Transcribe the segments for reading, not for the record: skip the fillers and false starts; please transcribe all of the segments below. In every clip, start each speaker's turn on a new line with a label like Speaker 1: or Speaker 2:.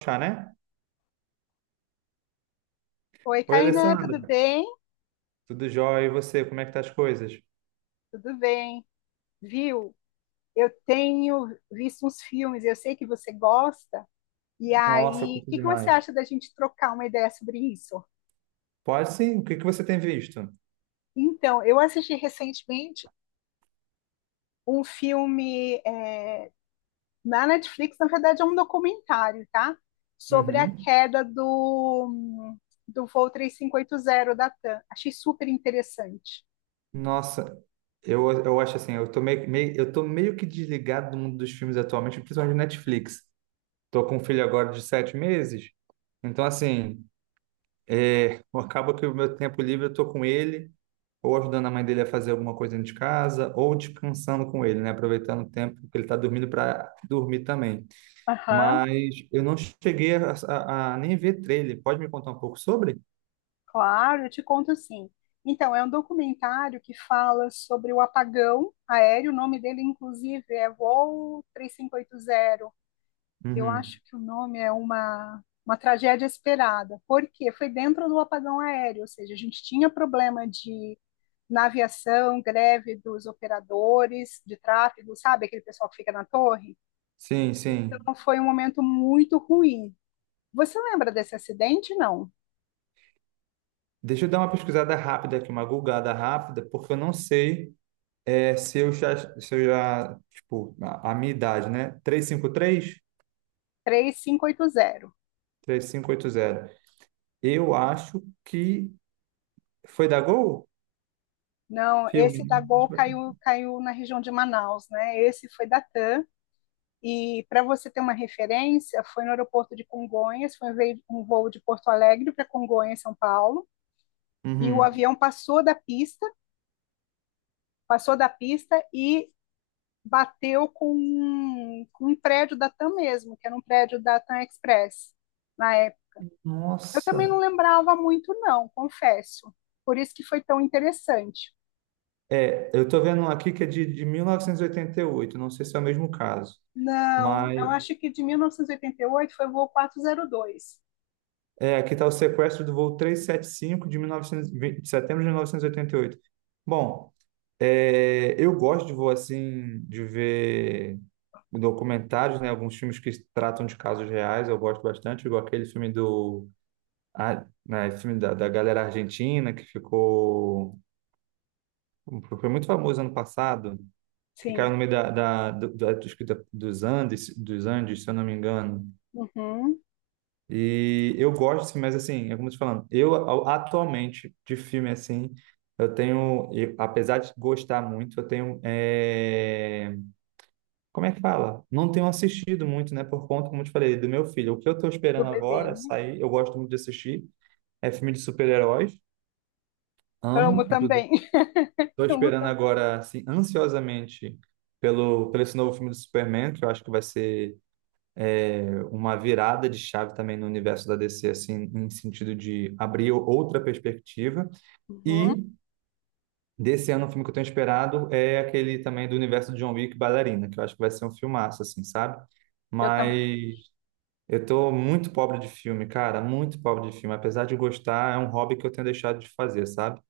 Speaker 1: Achar, né?
Speaker 2: Oi,
Speaker 1: Oi,
Speaker 2: Kainan, tudo
Speaker 1: Alessandra.
Speaker 2: bem?
Speaker 1: Tudo jóia? E você? Como é que tá as coisas?
Speaker 2: Tudo bem. Viu? Eu tenho visto uns filmes, eu sei que você gosta. E
Speaker 1: Nossa,
Speaker 2: aí, o
Speaker 1: curto
Speaker 2: que que você
Speaker 1: demais.
Speaker 2: acha da gente trocar uma ideia sobre isso?
Speaker 1: Pode sim. O que que você tem visto?
Speaker 2: Então, eu assisti recentemente um filme na Netflix, na verdade é um documentário, tá? Sobre a
Speaker 1: Uhum.
Speaker 2: queda do voo 3580 da TAM. Achei super interessante.
Speaker 1: Nossa, eu acho assim, eu tô meio que desligado do mundo dos filmes atualmente, principalmente do Netflix. Tô com um filho agora de 7 meses, então assim, acaba que o meu tempo livre eu tô com ele, ou ajudando a mãe dele a fazer alguma coisa dentro de casa, ou descansando com ele, né? Aproveitando o tempo que ele tá dormindo para dormir também.
Speaker 2: Aham.
Speaker 1: Mas eu não cheguei a nem ver trailer. Pode me contar um pouco sobre?
Speaker 2: Claro, eu te conto sim. Então, é um documentário que fala sobre o apagão aéreo. O nome dele, inclusive, é Voo 3580. Eu
Speaker 1: Uhum.
Speaker 2: acho que o nome é uma tragédia esperada. Por quê? Foi dentro do apagão aéreo, ou seja, a gente tinha problema de na aviação, greve dos operadores de tráfego, sabe? Aquele pessoal que fica na torre.
Speaker 1: Sim, sim.
Speaker 2: Então, foi um momento muito ruim. Você lembra desse acidente? Não.
Speaker 1: Deixa eu dar uma pesquisada rápida aqui, uma googada rápida, porque eu não sei se eu já, tipo, a minha idade, né?
Speaker 2: 3580.
Speaker 1: 353? 3580. Eu acho que foi da Gol?
Speaker 2: Não,
Speaker 1: Filme.
Speaker 2: esse da Gol caiu na região de Manaus, né? Esse foi da TAM. E para você ter uma referência, foi no aeroporto de Congonhas, foi um voo de Porto Alegre para Congonhas, São Paulo, e o
Speaker 1: Uhum.
Speaker 2: avião passou da pista e bateu com um prédio da TAM mesmo, que era um prédio da TAM Express na época. Eu também
Speaker 1: Nossa.
Speaker 2: não lembrava muito, não, confesso. Por isso que foi tão interessante.
Speaker 1: É, eu tô vendo um aqui que é de 1988. Não sei se é o mesmo caso.
Speaker 2: Não, eu
Speaker 1: Mas...
Speaker 2: acho que de 1988 foi o voo 402.
Speaker 1: É, aqui está o sequestro do voo 375 de 1920, de setembro de 1988. Bom, é, eu gosto de voo assim, de ver documentários, né? Alguns filmes que tratam de casos reais, eu gosto bastante, igual aquele filme do ah, né, filme da galera argentina que ficou foi muito famoso ano passado, que
Speaker 2: Sim.
Speaker 1: caiu no meio da, da, do- da- dos Andes, se eu não me engano.
Speaker 2: Uhum.
Speaker 1: E eu gosto, assim, mas assim, é como eu tô falando, atualmente de filme assim, apesar de gostar muito, eu tenho, é, como é que fala? Não tenho assistido muito, né, por conta, como eu te falei, do meu filho. O que eu tô
Speaker 2: Do
Speaker 1: esperando
Speaker 2: bebê,
Speaker 1: agora
Speaker 2: né?
Speaker 1: sair, eu gosto muito de assistir, é filme de super-heróis,
Speaker 2: Amo
Speaker 1: amo, inclusive.
Speaker 2: também.
Speaker 1: Tô
Speaker 2: Amo
Speaker 1: esperando
Speaker 2: também.
Speaker 1: agora, assim, ansiosamente pelo esse novo filme do Superman, que eu acho que vai ser uma virada de chave também no universo da DC, assim, em sentido de abrir outra perspectiva.
Speaker 2: Uhum.
Speaker 1: E desse ano, um filme que eu tenho esperado é aquele também do universo de John Wick, Bailarina, que eu acho que vai ser um filmaço, assim, sabe?
Speaker 2: Eu também,
Speaker 1: Mas eu tô muito pobre de filme, cara, muito pobre de filme. Apesar de gostar, é um hobby que eu tenho deixado de fazer, sabe?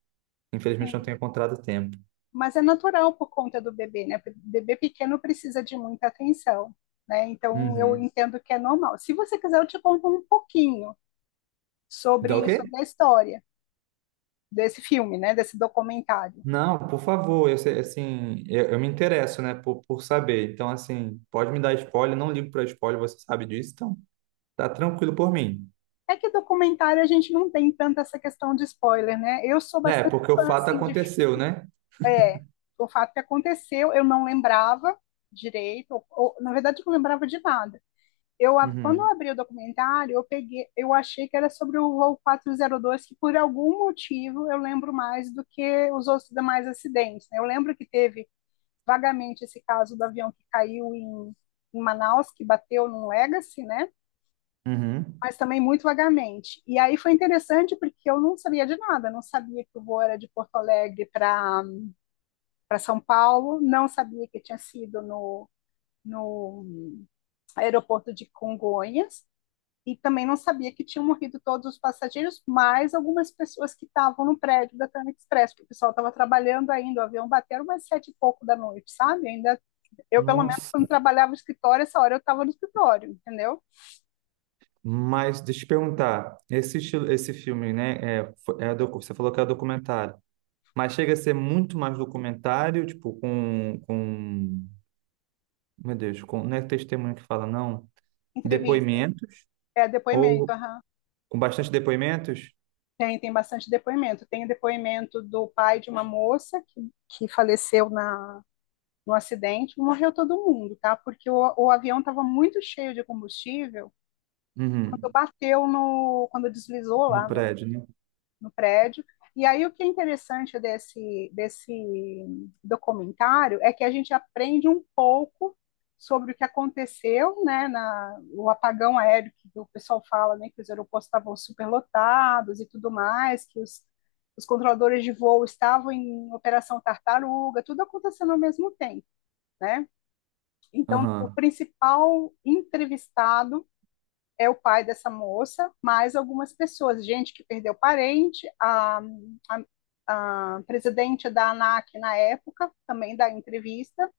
Speaker 1: Infelizmente não
Speaker 2: sim.
Speaker 1: tenho encontrado tempo.
Speaker 2: Mas é natural por conta do bebê, né? Porque Bebê pequeno precisa de muita atenção, né? Então eu
Speaker 1: Uhum.
Speaker 2: entendo que é normal. Se você quiser, eu te conto um pouquinho
Speaker 1: Dá o
Speaker 2: sobre,
Speaker 1: quê?
Speaker 2: sobre a história desse filme, né? Desse documentário.
Speaker 1: Não, por favor, eu, sei- assim, eu me interesso, né, por saber. Então, assim, pode me dar spoiler, não ligo para spoiler, você sabe disso, então tá tranquilo por mim.
Speaker 2: É que documentário a gente não tem tanta essa questão de spoiler, né? Eu sou
Speaker 1: É,
Speaker 2: bastante
Speaker 1: porque o
Speaker 2: fã,
Speaker 1: fato
Speaker 2: assim, de
Speaker 1: aconteceu, né?
Speaker 2: é, o fato que aconteceu, eu não lembrava direito, ou na verdade eu não lembrava de nada. Eu, quando eu
Speaker 1: Uhum,
Speaker 2: abri o documentário, eu peguei, eu achei que era sobre o voo 402 que por algum motivo eu lembro mais do que os outros demais acidentes. Né? Eu lembro que teve vagamente esse caso do avião que caiu em Manaus, que bateu num Legacy, né?
Speaker 1: uhum.
Speaker 2: Mas também muito vagamente. E aí foi interessante porque eu não sabia de nada, não sabia que o voo era de Porto Alegre para São Paulo, não sabia que tinha sido no aeroporto de Congonhas e também não sabia que tinham morrido todos os passageiros, mais algumas pessoas que estavam no prédio da Tânia Express, porque o pessoal estava trabalhando ainda, o avião bateu umas sete e pouco da noite, sabe? Ainda eu, pelo menos, quando
Speaker 1: Nossa,
Speaker 2: trabalhava no escritório, essa hora eu estava no escritório, entendeu?
Speaker 1: mas deixa eu te perguntar, esse estilo, esse filme, né, você falou que é documentário, mas chega a ser muito mais documentário, tipo, meu Deus, com, não é testemunho que fala, não,
Speaker 2: Entrevistas,
Speaker 1: depoimentos,
Speaker 2: é depoimento,
Speaker 1: ou
Speaker 2: uhum.
Speaker 1: com bastante depoimentos?
Speaker 2: Tem, tem bastante depoimento. Tem o depoimento do pai de uma moça que faleceu no acidente, morreu todo mundo, tá? Porque o avião estava muito cheio de combustível quando
Speaker 1: Uhum.
Speaker 2: bateu quando deslizou
Speaker 1: No
Speaker 2: lá no,
Speaker 1: prédio, né?
Speaker 2: no prédio. E aí o que é interessante desse documentário é que a gente aprende um pouco sobre o que aconteceu, né, na, o apagão aéreo que o pessoal fala, né, que os aeroportos estavam superlotados e tudo mais, que os controladores de voo estavam em operação tartaruga, tudo acontecendo ao mesmo tempo, né? Então, o
Speaker 1: Aham,
Speaker 2: principal entrevistado é o pai dessa moça, mais algumas pessoas, gente que perdeu parente, a presidente da ANAC na época também dá entrevista.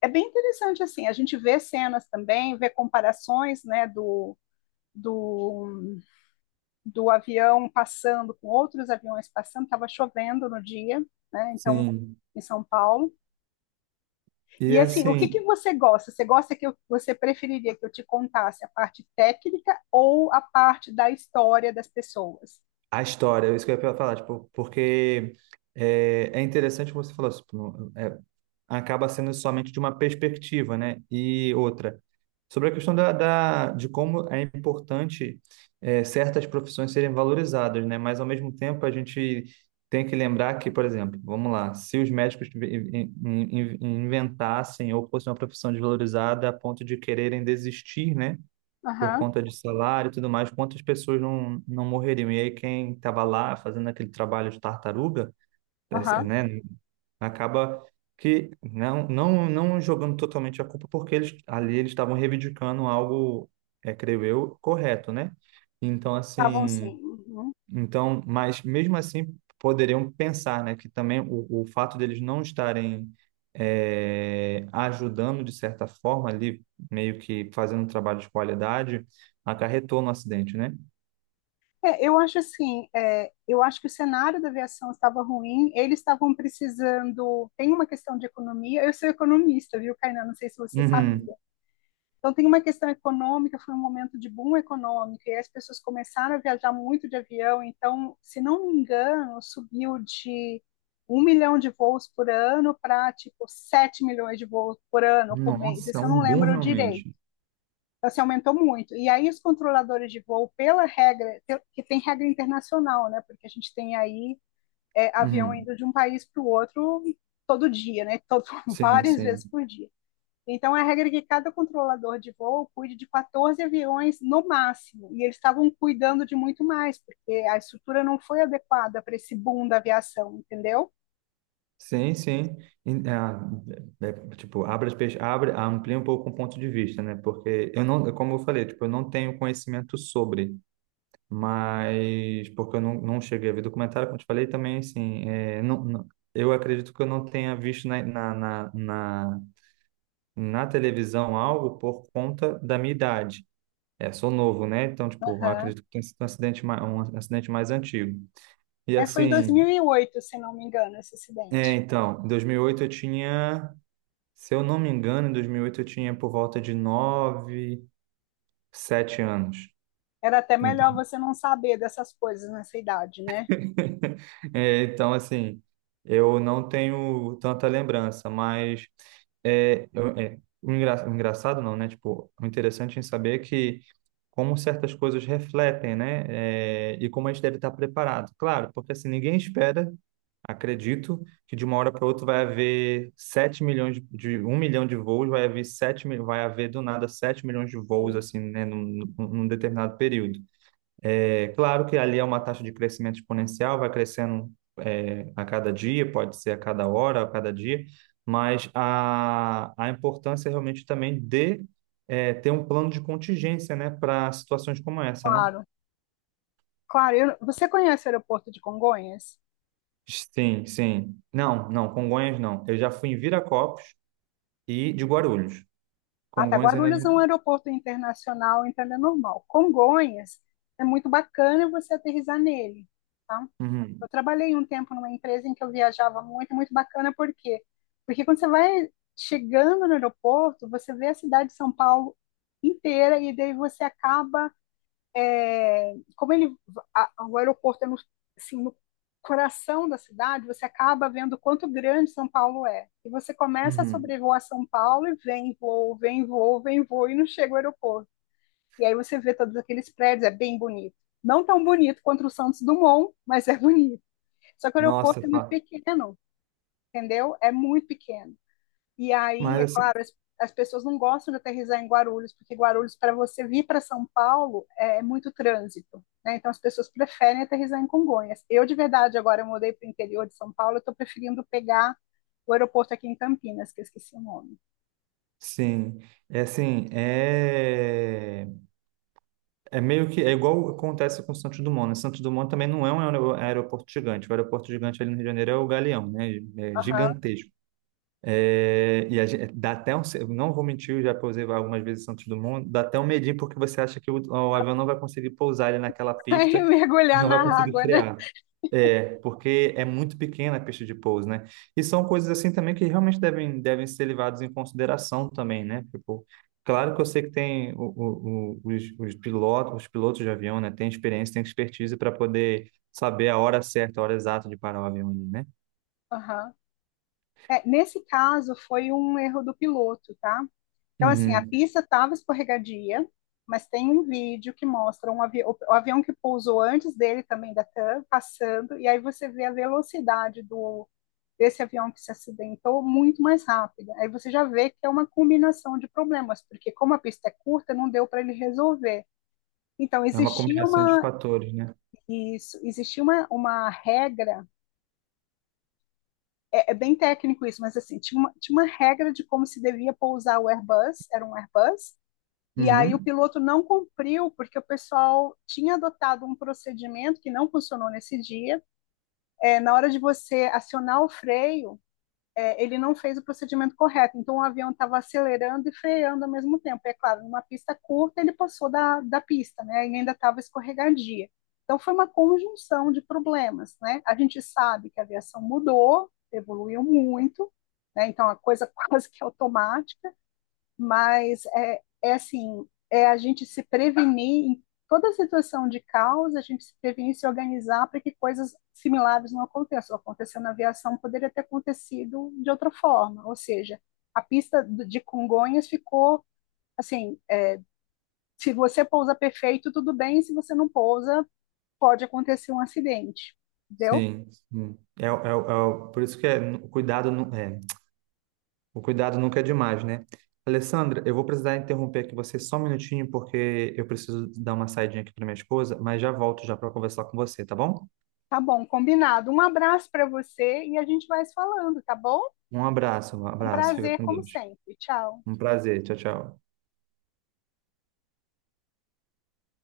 Speaker 2: É bem interessante, assim, a gente vê cenas também, vê comparações, né, do, do avião passando com outros aviões passando, estava chovendo no dia, né, então,
Speaker 1: sim.
Speaker 2: em São Paulo.
Speaker 1: E
Speaker 2: E assim, o que que
Speaker 1: assim,
Speaker 2: você gosta? Você gosta que eu, você preferiria que eu te contasse a parte técnica ou a parte da história das pessoas?
Speaker 1: a história, é isso que eu ia falar, tipo, porque é, é interessante como você falou, tipo, é, acaba sendo somente de uma perspectiva, né? E outra, sobre a questão de como é importante é, certas profissões serem valorizadas, né? Mas ao mesmo tempo a gente tem que lembrar que, por exemplo, vamos lá, se os médicos inventassem ou fosse uma profissão desvalorizada a ponto de quererem desistir, né? Por
Speaker 2: Aham,
Speaker 1: conta de salário e tudo mais, quantas pessoas não morreriam? E aí quem estava lá fazendo aquele trabalho de tartaruga,
Speaker 2: aham.
Speaker 1: né, acaba que não jogando totalmente a culpa, porque eles ali eles estavam reivindicando algo, é, creio eu, correto, né? Então,
Speaker 2: Estavam sim.
Speaker 1: assim,
Speaker 2: Uhum.
Speaker 1: então, mas mesmo assim poderiam pensar, né, que também o fato deles não estarem ajudando de certa forma ali, meio que fazendo um trabalho de qualidade, acarretou no acidente, né?
Speaker 2: Eu acho assim, eu acho que o cenário da aviação estava ruim, eles estavam precisando. Tem uma questão de economia. Eu sou economista, viu, Kainan? Não sei se você sabe.
Speaker 1: Uhum.
Speaker 2: Então, tem uma questão econômica, foi um momento de boom econômico, e as pessoas começaram a viajar muito de avião. Então, se não me engano, subiu de um milhão de voos por ano para tipo 7 milhões de voos por ano por mês.
Speaker 1: Nossa,
Speaker 2: Isso eu não
Speaker 1: um bom
Speaker 2: lembro direito.
Speaker 1: realmente.
Speaker 2: Então, assim, aumentou muito. E aí os controladores de voo, pela regra, que tem regra internacional, né? Porque a gente tem aí avião
Speaker 1: Uhum.
Speaker 2: indo de um país para o outro todo dia, né? Todo,
Speaker 1: Sim,
Speaker 2: várias
Speaker 1: sim.
Speaker 2: vezes por dia. Então, a regra é que cada controlador de voo cuide de 14 aviões no máximo, e eles estavam cuidando de muito mais, porque a estrutura não foi adequada para esse boom da aviação, entendeu?
Speaker 1: Sim, sim. E, ah, é, é, tipo, abre, amplia um pouco o ponto de vista, né? Porque eu não, como eu falei, tipo, eu não tenho conhecimento sobre. Mas porque eu não cheguei a ver documentário, como eu te falei, também assim, é, eu acredito que eu não tenha visto na televisão algo por conta da minha idade. É, sou novo, né? Então, tipo, eu
Speaker 2: Aham.
Speaker 1: acredito que tenha sido um acidente mais antigo. E
Speaker 2: É, foi em
Speaker 1: assim,
Speaker 2: 2008, se não me engano, esse
Speaker 1: é,
Speaker 2: acidente.
Speaker 1: então, em 2008 eu tinha, se eu não me engano, em 2008 eu tinha por volta de 9 7 anos.
Speaker 2: Era até
Speaker 1: Então,
Speaker 2: melhor você não saber dessas coisas nessa idade, né?
Speaker 1: é, então, assim, eu não tenho tanta lembrança, mas é, o engraçado não, né? Tipo, o interessante em saber que como certas coisas refletem, né? É, e como a gente deve estar preparado. Claro, porque assim, ninguém espera, acredito, que de uma hora para outra vai haver 7 milhões de 1 milhão de voos, vai haver do nada 7 milhões de voos,
Speaker 2: Sim.
Speaker 1: assim, né? Num determinado período. É claro que ali é uma taxa de crescimento exponencial, vai crescendo é, a cada dia, pode ser a cada hora, a cada dia, mas a importância realmente também de é, ter um plano de contingência, né, para situações como essa, né?
Speaker 2: Claro. Claro, você conhece o aeroporto de Congonhas?
Speaker 1: Sim, sim. Não, não, Congonhas não. Eu já fui em Viracopos e de Guarulhos.
Speaker 2: Ah, tá.
Speaker 1: Congonhas ainda
Speaker 2: Guarulhos é
Speaker 1: não.
Speaker 2: um aeroporto internacional, então ele é normal. Congonhas é muito bacana você aterrissar nele, tá?
Speaker 1: Uhum,
Speaker 2: Eu trabalhei um tempo numa empresa em que eu viajava muito, muito bacana, por quê? Porque quando você vai chegando no aeroporto, você vê a cidade de São Paulo inteira e daí você acaba, é, como ele, o aeroporto é no, assim, no coração da cidade, você acaba vendo quanto grande São Paulo é. E você começa a
Speaker 1: uhum.
Speaker 2: sobrevoar São Paulo e vem voo, vem voo, vem voo e não chega ao aeroporto. E aí você vê todos aqueles prédios, é bem bonito. Não tão bonito quanto o Santos Dumont, mas é bonito. Só que o aeroporto
Speaker 1: Nossa,
Speaker 2: é muito
Speaker 1: fa-
Speaker 2: pequeno, entendeu? É muito pequeno. E aí,
Speaker 1: mas
Speaker 2: é
Speaker 1: assim,
Speaker 2: claro, as pessoas não gostam de aterrissar em Guarulhos, porque Guarulhos, para você vir para São Paulo, é muito trânsito. Né? Então, as pessoas preferem aterrissar em Congonhas. Eu, de verdade, agora eu mudei para o interior de São Paulo, eu estou preferindo pegar o aeroporto aqui em Campinas, que eu esqueci o nome.
Speaker 1: sim, é assim, é É meio que é igual acontece com Santos Dumont, né? Santos Dumont também não é um aeroporto gigante. O aeroporto gigante ali no Rio de Janeiro é o Galeão, né? É
Speaker 2: Aham.
Speaker 1: gigantesco. É, e a gente, dá até um, eu não vou mentir, eu já pousei algumas vezes em Santos Dumont, dá até um medinho porque você acha que o avião não vai conseguir pousar ali naquela
Speaker 2: Aí
Speaker 1: pista,
Speaker 2: mergulhar
Speaker 1: não vai
Speaker 2: na
Speaker 1: conseguir
Speaker 2: água, né?
Speaker 1: frear. É, porque é muito pequena a pista de pouso, né? E são coisas assim também que realmente devem ser levadas em consideração também, né? Tipo, claro que eu sei que tem os pilotos de avião, né? Tem experiência, tem expertise para poder saber a hora certa, a hora exata de parar o avião ali, né?
Speaker 2: Aham. É, nesse caso, foi um erro do piloto, tá? Então, assim, a
Speaker 1: Uhum.
Speaker 2: pista estava escorregadia, mas tem um vídeo que mostra um avi o avião que pousou antes dele também da TAM passando, e aí você vê a velocidade do desse avião que se acidentou muito mais rápida. Aí você já vê que é uma combinação de problemas, porque como a pista é curta, não deu para ele resolver. Então,
Speaker 1: É uma combinação de fatores, né?
Speaker 2: isso, existia uma regra, é bem técnico isso, mas assim, tinha uma regra de como se devia pousar o Airbus, era um Airbus. E aí o
Speaker 1: Uhum.
Speaker 2: piloto não cumpriu, porque o pessoal tinha adotado um procedimento que não funcionou nesse dia. Na hora de você acionar o freio, ele não fez o procedimento correto. Então o avião estava acelerando e freando ao mesmo tempo. É claro, numa pista curta ele passou da pista, né? E ainda estava escorregadia. Então foi uma conjunção de problemas, né? A gente sabe que a aviação mudou, evoluiu muito, né? Então a coisa quase que é automática, mas é assim, a gente se prevenir em toda situação de caos, a gente se prevenir e se organizar para que coisas similares não aconteçam. Aconteceu na aviação, poderia ter acontecido de outra forma, ou seja, a pista de Congonhas ficou assim, se você pousa perfeito, tudo bem, se você não pousa, pode acontecer um acidente, entendeu?
Speaker 1: Sim, sim. Por isso que é, o cuidado nunca é demais, né? Alessandra, eu vou precisar interromper aqui você só um minutinho, porque eu preciso dar uma saidinha aqui para minha esposa, mas já volto já para conversar com você, tá bom?
Speaker 2: Tá bom, combinado. Um abraço para você e a gente vai se falando, tá bom?
Speaker 1: Um
Speaker 2: Um
Speaker 1: abraço, fica
Speaker 2: prazer,
Speaker 1: com
Speaker 2: como
Speaker 1: Deus.
Speaker 2: sempre. Tchau.
Speaker 1: Um prazer, tchau, tchau.